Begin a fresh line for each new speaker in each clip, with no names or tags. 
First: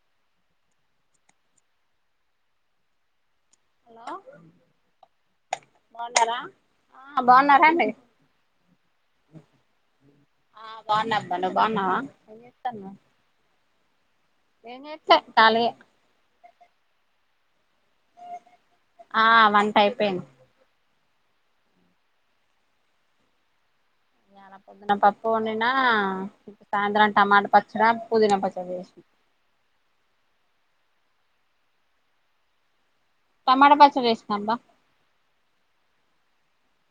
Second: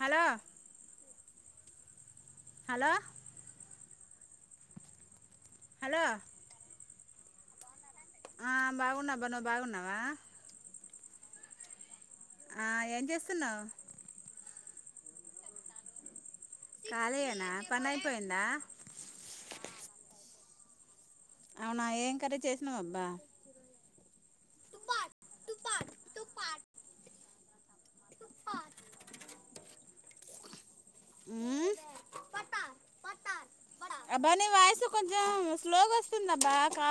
Hello hello
hello
hello
బాగున్నారా
ఆ బాగున్నా బా నువ్ బాగున్నావా
బాన్నాన్నారబ్బా నువ్వు
ఆ
బావున్నావా
ఏం చేస్తున్నావు
ఎం జేతావ్ కాళియే
కాలియేనా
ఆ వంట అయిపోయింది
అవునా ఏం కర్రీ చేసినావబ్బా
ఇయాల పొద్దున పప్పు వండిన సాయంత్రం టమాట ప చరా పుదిన పచ్చడి జెసిన
మ్మ్
టమాటా పచ్చడి
అబ్బా
చేసినా
నీ వాయిసు కొంచెం స్లోగా వస్తుంది అబ్బా కా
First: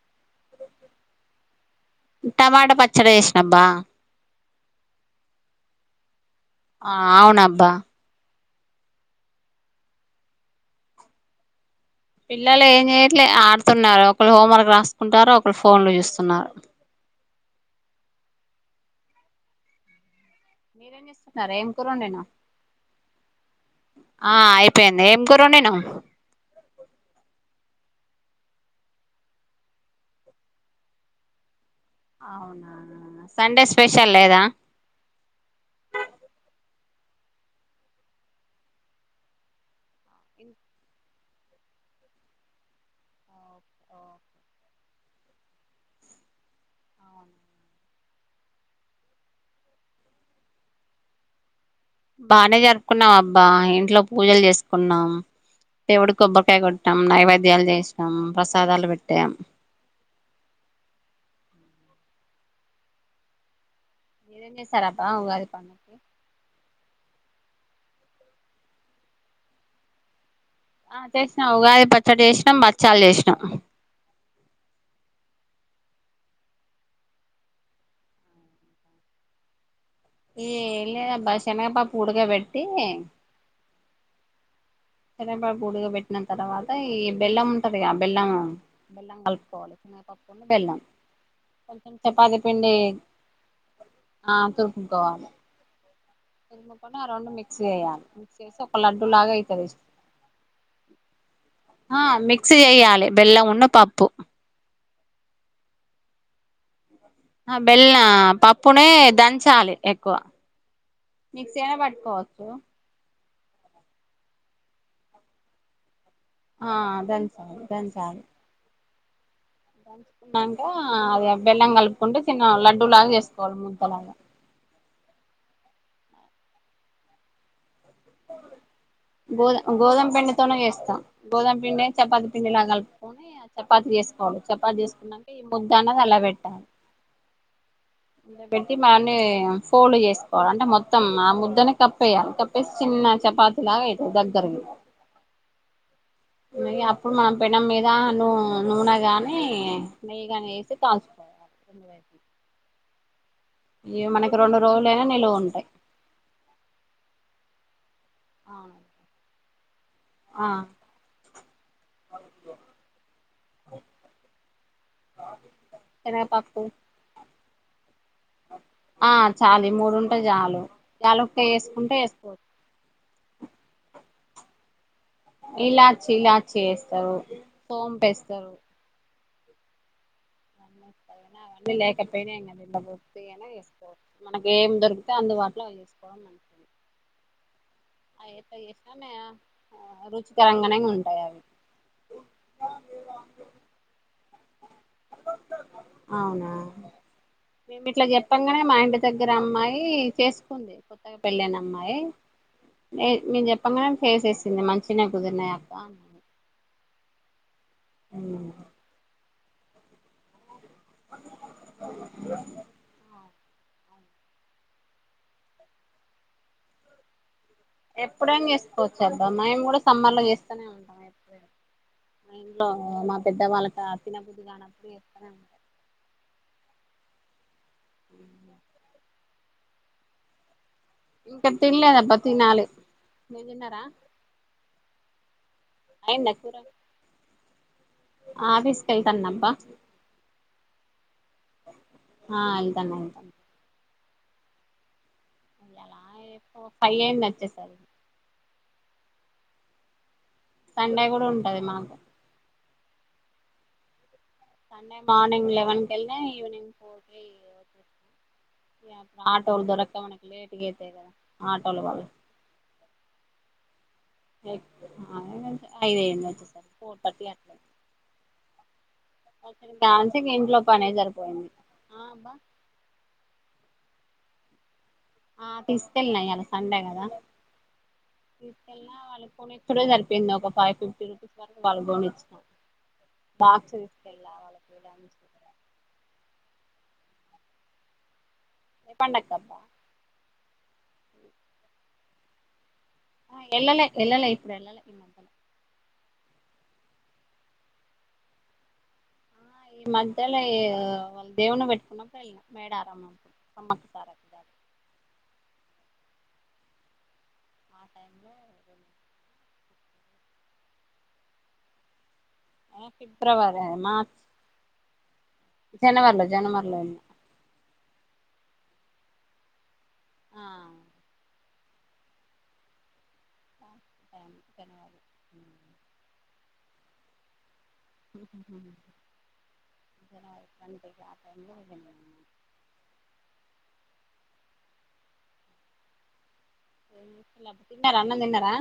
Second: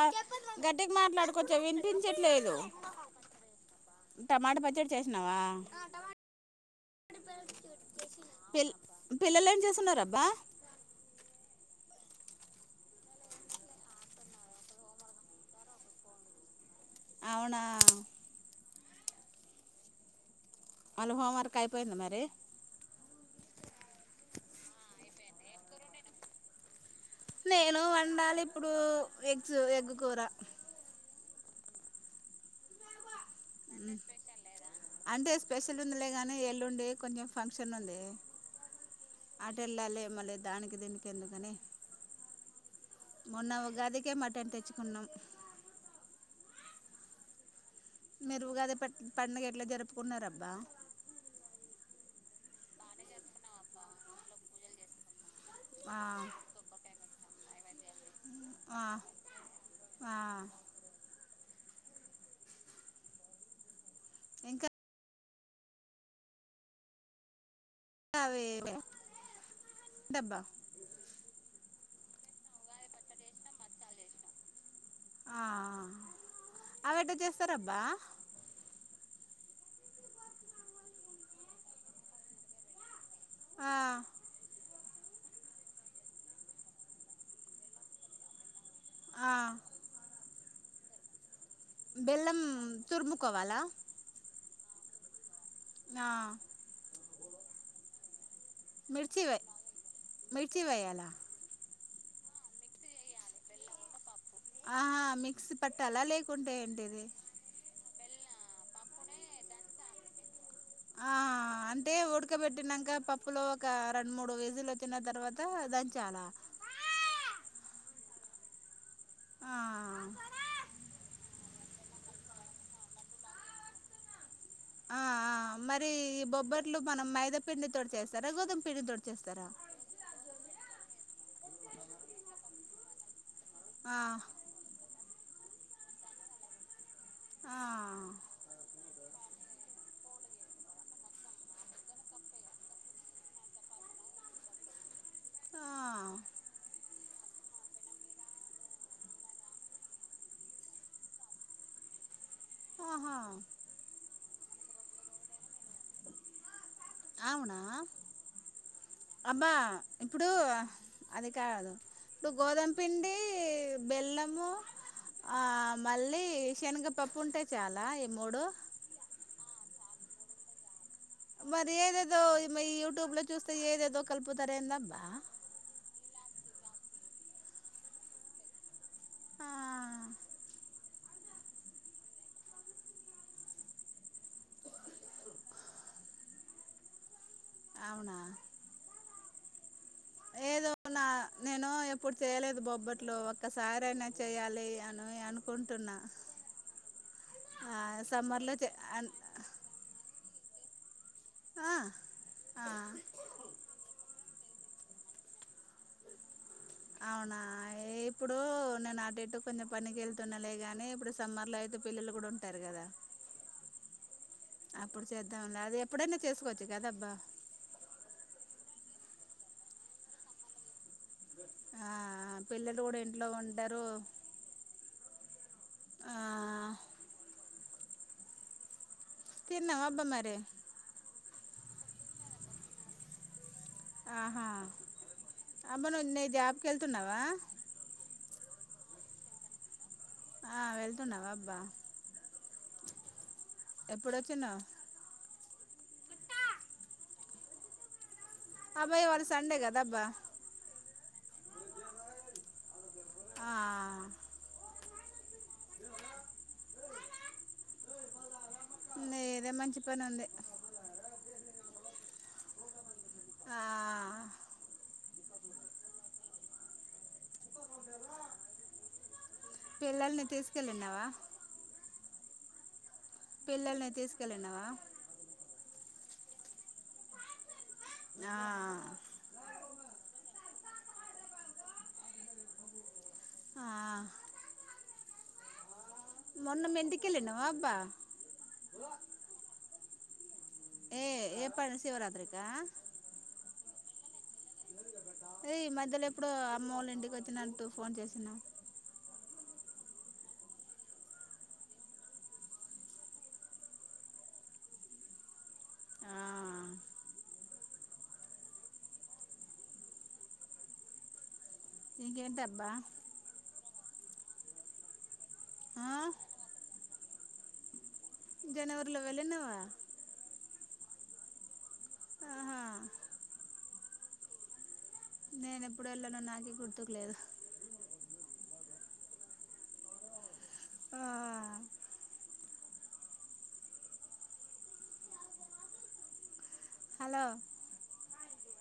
గట్టిగ మాట్లాడు కొంచం వినిపించట్లేదు
టమాటా పచ్చడి చేసినబ్బా
టమాటా పచ్చడి చేసినావా
ఆ అవునబ్బా
పిల్ పిల్లలు ఏం చేస్తున్నారు అబ్బా
పిల్లలు ఏం చేయట్లే ఆడుతున్నారు ఒకళ్ళు హోంవర్క్ రాసుకుంటారు ఒకళ్ళు ఫోన్లు చూస్తున్నారు
అవునా
మీరేం
వాళ్ళ
చేస్తున్నారు
హోంవర్క్
ఏం కూర
అయిపోయిందా మరి
వండినవ్ ఆ అయిపోయింది ఏం కుర్రా వండినావ్
నేను వండాలి ఇప్పుడు ఎగ్స్ ఎగ్గుకూర
అవునా సండే స్పెషల్ లేదా
అంటే స్పెషల్ ఉందిలేగాని ఎల్లుండి కొంచెం ఫంక్షన్ ఉంది అటెల్లాలి మళ్ళీ దానికి దీనికి ఎందుకని మొన్న ఉగాది కే మటన్ తెచ్చుకున్నాం మీరు ఉగాది ప పండుగ ఎట్లా జరుపుకున్నారు అబ్బా
బానే జరుపుకున్నాం అబ్బా ఇంట్లో పూజలు జేసుకున్నాం
ఆ
దేవుడికి కొబ్బరికాయ కొట్టాం నైవేద్యాలు చేసినం
ఆ
ప్రసాదాలు పెట్టాం
ఆ
మీరేం
ఇంకా
చేశారు అబ్బ ఉగాది పండగ కి
అవే డబ్బా
ఆ చేసినా ఉగాది పచ్చడి చేసినం భచ్చాలు చేసినం
ఆ అవి ఎట్టా చేస్తారబ్బా
ఏ లేదబ్బా శనగ పప్పు ఉడకభెట్టి
ఆ
శెనగపప్పు ఉడక పెట్టిన తర్వాత ఈ బెల్లం ఉంటదిగా బెల్లం బెల్లం
ఆ
కలుపుకోవాలి చిన్న పప్పును బెల్లం కొంచెం చపాతి
బెల్లం
పిండి
తురుముకోవాలా
ఆ తురుపుకోవాలి
ఆ
తురుముకొని ఆ రెండు మిక్స్ చేయాలి చేసి ఒక లడ్డు
మిర్చి
లాగా
వెయ్యి
అయితది
మిర్చి వేయ్యాల
ఆ మిక్స్ చేయ్యాలి బెల్లం అను పప్పు
ఆహా మిక్స్ పట్టాలా లేకుంటే ఏంటది
ఆ బెల్ల పప్పునే దంచాలి ఎక్కువ
ఆ
మిక్సీ అయినా
అంటే
పట్టుకోవచ్చు
ఉడకబెట్టినంక పప్పు ప్పులో ఒక రెండు మూడు విజీలు వచ్చిన తర్వాత దంచాల
ఆ దంచాలి దంచాలి
ఆ
దంచుకున్నంక అది బెల్లం కలుపుకుంటే చిన్న లడ్డూలాగా చేసుకోవాలి ముద్దలాగా
ఆ ఆ మరి ఈ బొబ్బర్లు మనం మైదాపిండి తోటి
గోధ గోధుమ పిండితోనే చేస్తా గోదుమ పిండి చపాతి పిండిలా కలుపుకొని చపాతి
ఆ
చేసుకోవాలి చపాతి చేసుకున్నా ఈ ముద్ద అన్నది అలా పెట్టాలి
ఆ
ఇలా పెట్టి మామి ఫోల్డ్ చేసుకోవాలి అంటే మొత్తం ఆ ముద్దని కప్పేయాలి కప్పేసి చిన్న చపాతీ లాగా అయితది దగ్గరకి
హా
అప్పుడు మనం పెనం మీద నూ నూనె గాని నెయ్యి గాని వేసి కాల్చుకోవాలి
ఆహా
ఇగ మనకి రెండు రోజులైనా నిలువ ఉంటాయి
అవునా
అవును
అబ్బా ఇప్పుడు అది కాదు ఇప్పుడు గోధుమ పిండి బెల్లము ఆ మళ్ళీ
శనగపప్పు
శనగపప్పు ఉంటే చాలా ఈ మూడు
ఆ చాలు ఈ మూడు ఉంటే చాలు యాలుకాయ వేసుకుంటే వేసుకోవచ్చు
యూట్యూబ్ లో చూస్తే ఏదేదో కలుపుతారెంది అబ్బా
ఇలాచ్చి ఇలాచ్చి వేస్తారు సోంపేస్తారు
ఆ
అవన్నీ లేకపోయినాంండ పూర్తి అ వసుకో మనకి ఏం దొరికితే అందుబాటులో అవి చేసుకోవ [unintelligible]
అవునా
ఆయిల్ తో చేసినా
ఏదో
రుచికరంగానే
నా
ఉంటాయి అవి
నేను ఎప్పుడు చేయలేదు బొబ్బట్లు ఒక్కసారి అయినా చేయాలి అని అనుకుంటున్నా
అవునా
ఆ
మేము ఇట్లా
సమ్మర్లో
చెప్పంగనే
చే
మా ఇంటి
అన్
దగ్గర అమ్మాయి చేసుకుంది కొత్తగా పెళ్ళఅయిన
ఆ
అమ్మాయి
ఆ
లేదు మేం చెప్పంగానే వేసేసింది మంచినే కుదిరినాయి అక్క
అవునా ఇప్పుడు నేను అట ఇట్టు కొంచెం పనికి వెళ్తున్నాలేగాని అనే ఇప్పుడు సమ్మర్ లో అయితే పిల్లలు కూడా ఉంటారు కదా అప్పుడు చేద్దాం అది ఎప్పుడైనా చేసుకోవచ్చు కదాబ్బా
ఎప్పుడైనా చేసుకోవచ్చు మేము కూడా సమ్మర్ లో చేస్తనే ఉంటాం ఎప్పుడ
ఆ
మా ఇంట్లో
పిల్లలు కూడా
మా
ఇంట్లో
పెద్ద
ఉంటారు
వాళ్ళకిత్తిన బుద్ధు కా అనప్పుడు చెస్తనే ఉంటారు [unintelligible]
ఆ
అ
తిన్నావా అబ్బా మరి
ఇంక తిన లేదబ్బ తినాలి మీరు తిన్నారా
ఆహా అమ్మనున్నయి
అయిందా
జాబ్కి వెళ్తున్నావా
ఆఫీస్కెళ్తాన్నబ్బా
ఆ వెళ్తున్నావా అబ్బా
సర్లే ఉంటన్న
ఎప్పుడు వచ్చినా
ఇయ్యాల పై అయింది వచ్చే సరికి
అబ్బా ఇవాళ సండే కదాబ్బా
సండే గూడా ఉంటది మాకు
ఆ
అన్నే మార్నింగ్ లెవెన్ కెళ్నా ఈవనింగ్ ఫోర్ కీ [inaudible] [inaudible]
నీదే
ఆటోలు
మంచి
దొరక్క
పని
మనకి
ఉంది
లేట్ గ అయితయ్ గద ఆటోల వల్ల
ఆ
[inaudible] ఐదైంది ఒచ్చేసర్ ఫోర్ థర్టీ అ‌
పిల్లల్ని
[unintelligible] [inaudible] ఇంట్లో పనే
తీసుకెళ్ళినావా
సరిపోయింది ఆ అబ్బ
పిల్లల్ని తీసుకెళ్ళినవా
ఆ తీసుకెళ్ళిన ఇయాల సండే గదా
ఆ
తీస్కెల్నా వాళ్ళు ఫోన్ ఇచ్చుడే సరిపోయింది ఒక ఫై ఫిఫ్టీ రూపీస్ వరకు వాళ్ళ గొనిచ్చినా
ఆ
బాక్స్ తీసుకెళ్ళ వాళ్ళక్ [inaudible]
మొన్న మీ ఇంటికెల్లినవా అబ్బ
ఏ పండక్ అబ్బా
ఏ ఏ ప శివరాత్రికా
ఎల్లలే ఎల్లలే ఇప్పుడు ఎల్లలే ఈ మ
ఏయ్ ఈ మధ్యలో ఎప్పుడో అమ్మోళ్ళ ఇంటికి ఒచ్చినట్టూ ఫోన్ చేసిన
ఆ ఈ మధ్యల ఏ ఆ వాళ్ దేవున్ని పెట్టుకున్నప్పుడు ఎళ్ళిన మేడరం సమ్మక్క సారక్క జాతర
ఆ
ఆ టైమ్ లో
ఇంకేంటబ్బా
ఆ ఫిబ్రవరా మార్చ్
ఆ
జనవర్లో జనవర్లో ఎళ్న
జనవరిలో వెళ్ళినవా
ఆ
ఆహా
టైం [inaudible]
నేను ఎప్పుడు వెళ్ళానో నాకే గుర్తుకులేదు
ఉహుహుహు జనవరి అంటే ఇగ ఆ టైం లో [inaudible]
హలో
[inaudible] మరి అన్నం దిన్నరా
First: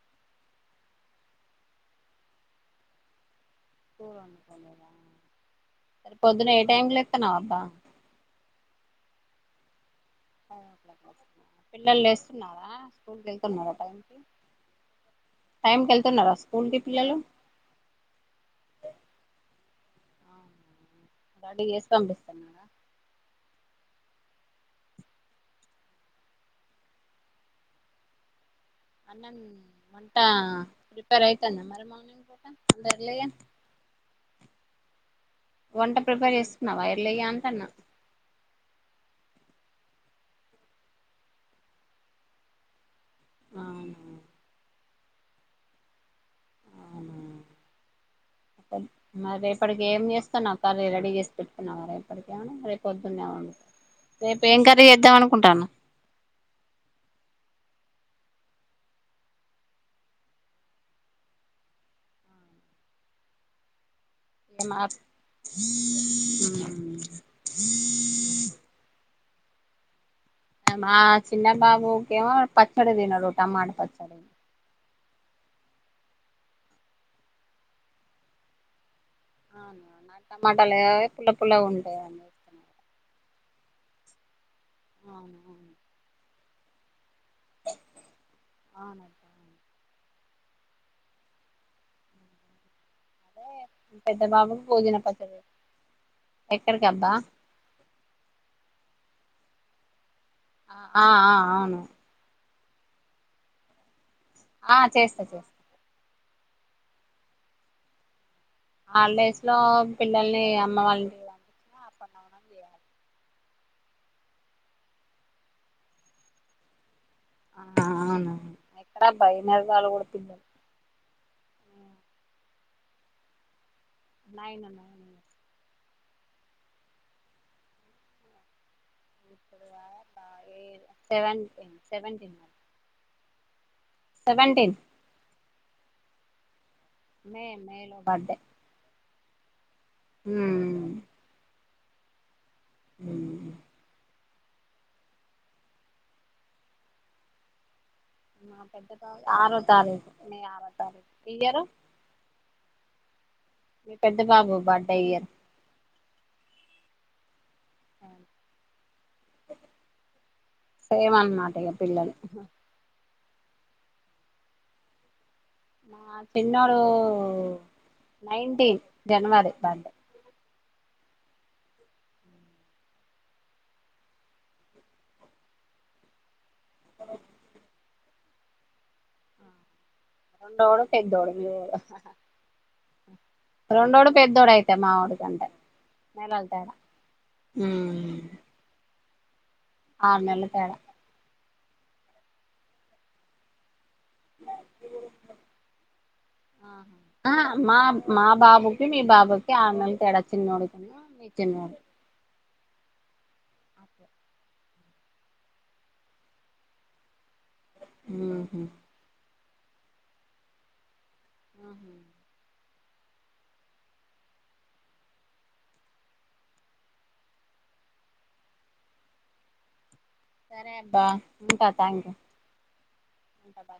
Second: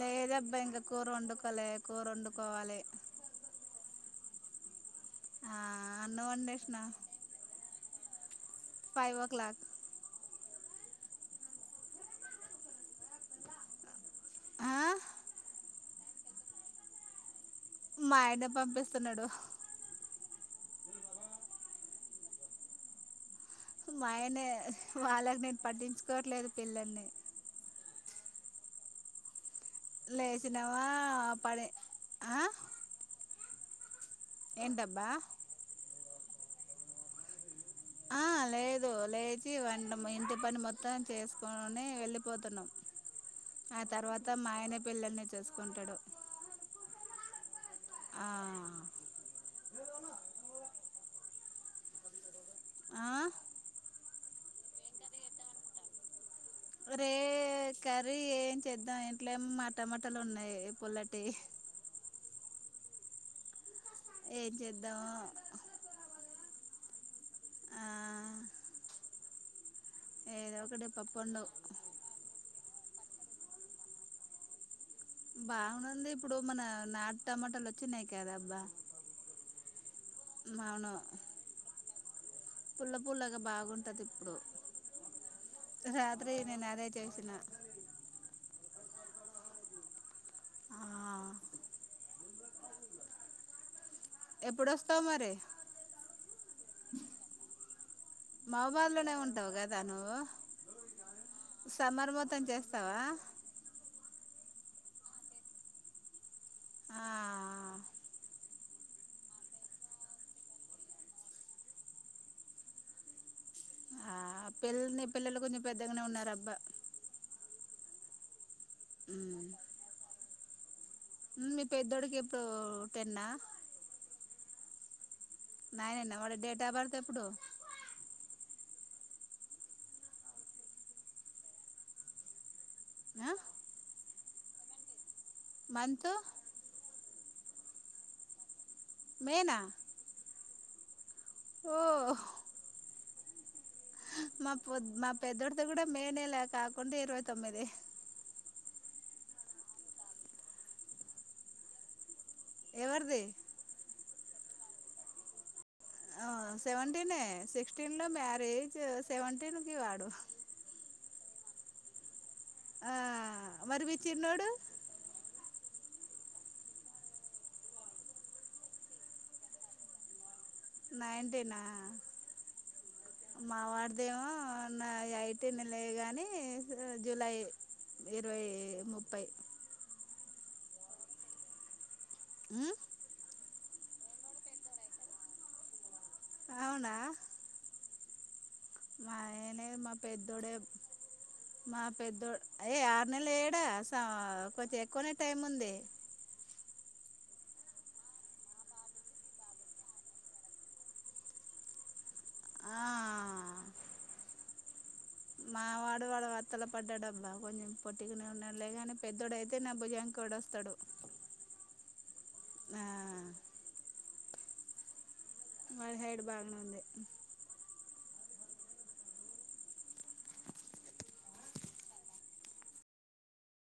లేదబ్బా ఇంక కూర ఒండుకోలే కూర ఒండుకోవాలి
కూర ఒండుకోలేదా సరే
అన్నం
పొద్దున్న ఏ
వండేసిన
టైం కి లేత్తన్నవ్ అబ్బా
ఫైవ్ ఓ క్లాక్
ఫైవ్ ఓ క్లాకా పిల్లలు లేస్తున్నారా స్కూల్ కి వెళ్తున్నారా టైం కి
ఆ
టైంకి ఎళ్తున్నారా స్కూల్ కి పిల్లలు
మా ఆయనే పంపిస్తున్నాడు
రడి చేసి పంపిస్తున్నాడా
మాయనే వాళ్ళకి నేను పట్టించుకోవట్లేదు పిల్లల్ని
అన్నం మంటా
లేచినావా
ప్రిపేర్
పని
అయితంద మరి మార్నింగ్
ఆ
పూట అంత ఎర్లీగ
ఏంటబ్బా
వంట ప్రిపేర్ చేస్తున్నావా ఎర్లీగా అంటన్నా
ఆ లేదు తు లేచి వంటం ఇంటి పని మొత్తం చేసుకొని వెళ్ళిపోతున్నం ఆ
అవునా
తర్వాత మా ఆయనే పిల్లల్ని చూసుకుంటడు
అవునా మరి రేపటికి ఏం చేస్తన్నావ్ కర్రీ రెడీ చేసి పెట్టుకున్నావా
ఆ
రేపడి రేపు ఏం కర్రీ ఏద్దాం అనుకుంటాన్న
రే ఏ కర్రీ ఏం చేద్దాం ఇంట్లో ఎం టమామటలు ఉన్నయ్ పుల్లటియి ఏం
ఏమా
చేద్దాం
ఊహూ
ఆ ఏదో ఒకటి
మా
పప్పండు
చిన్నన్న గోకేమో పచ్చడి దినడు టమాట పచ్చడి
బాగునుంది ఇప్పుడు మన నాటు టమాటాలు ఒచ్చినయ్ కదా అబ్బా
అవును [inaudible] నాటు టమాటాలే
అవును
పుల్ల పుల్ల ఉంటయ్ అన్ని
పుల్ల పుల్లగా బాగుంటది ఇప్పుడు
అవును అవును
రాత్రి నేను అదేచేసిన
అవున
ఆ
అదే పెద్ద బాబుకు భోజన
ఎప్పుడొస్తావు మరి
పచ్చదు ఎక్కడికబ్బా
ంటగాదానువు
ఆ ఆ అవును
చేస్తావా
ఆ చేస్తా చేస్తా
ఆ
హాలడేస్ లో పిల్లల్ని అమ్మ వాళ్ళని అపంచిన అ పడుాల
ఆ పిల్లల్ని పిల్లలు కొంచెం పెద్దగానే ఉన్నారు అబ్బా
ఆ, అవునవును ఎక్కడ
ఉమ్.
భయనేర వాళ్ళు కూడా పిల్లలు
మీ పె పెద్దోడుకి ఎప్పుడు టెన్నా
నైను నైనా
నయన వాడి డేట్ ఆఫ్ బర్త్ ఎప్పుడు
డువెన్ సెవెన్టిన్ మ
ఆ
సెవెంటీన్
మంత్
మే మే లో బర్డే
మేనా
ఉ
ఓ
అ
మాొ మా పెద్దడితో కూడా మేనేలే కాకుండా ఇరవై తొమ్మిది
పెద్ద తఖ ఆరో తారీఖు న ఆరో తారీఖు ఇయరు
ఎవరిది
మీ పెద్ద బాబు బడే ఇయరు
ఆ సెవెంటీనే సిక్స్టీన్ లో మ్యారేజ్ సెవెంటీన్ కి వాడు
మాటగా పిల్లలు
ఆ మరి వీచిన్నోడు
నా చిన్నోడు నైన్ంటీన్ జనవరి బర్డే
నాయంటినా మా వాడిదేమో నా యైటినే గాని జూలై ఇరవై ముప్పై
రేండొడు పెద్దోడు మీవొడు
ఉ
రెండోడు పెద్దోడు అయితే మా వాడికంటే నేలళ్తేడా
అవునా మాయనే మా
ఆరు నెలల
పెద్దోడే
తేడా
మా పెద్దోడు ఏయ ఆరు నెల ఏడా కొంచెం ఎక్కువనే టైం ఉంది
ఆ మా మా బాబుకి మీ బాబుకి ఆమెంత ఎడచ్చింది నోడుతన్నా మీచిన్న
ఆ మా వాడు వాడు వతలు పడ్డాడబ్బా కొంచెం పొట్టుకనే
ఉహు
ఉన్నాడులే కానీ పెద్దడుయితే అతే నబ్బుజాంనికిడొస్తాడు
ఆ
ఆ వాళ హైడ్ బాగానే ఉంది
సరే అబ్బా ఉంటా థ్యాంక్ యూ ఉంటా బా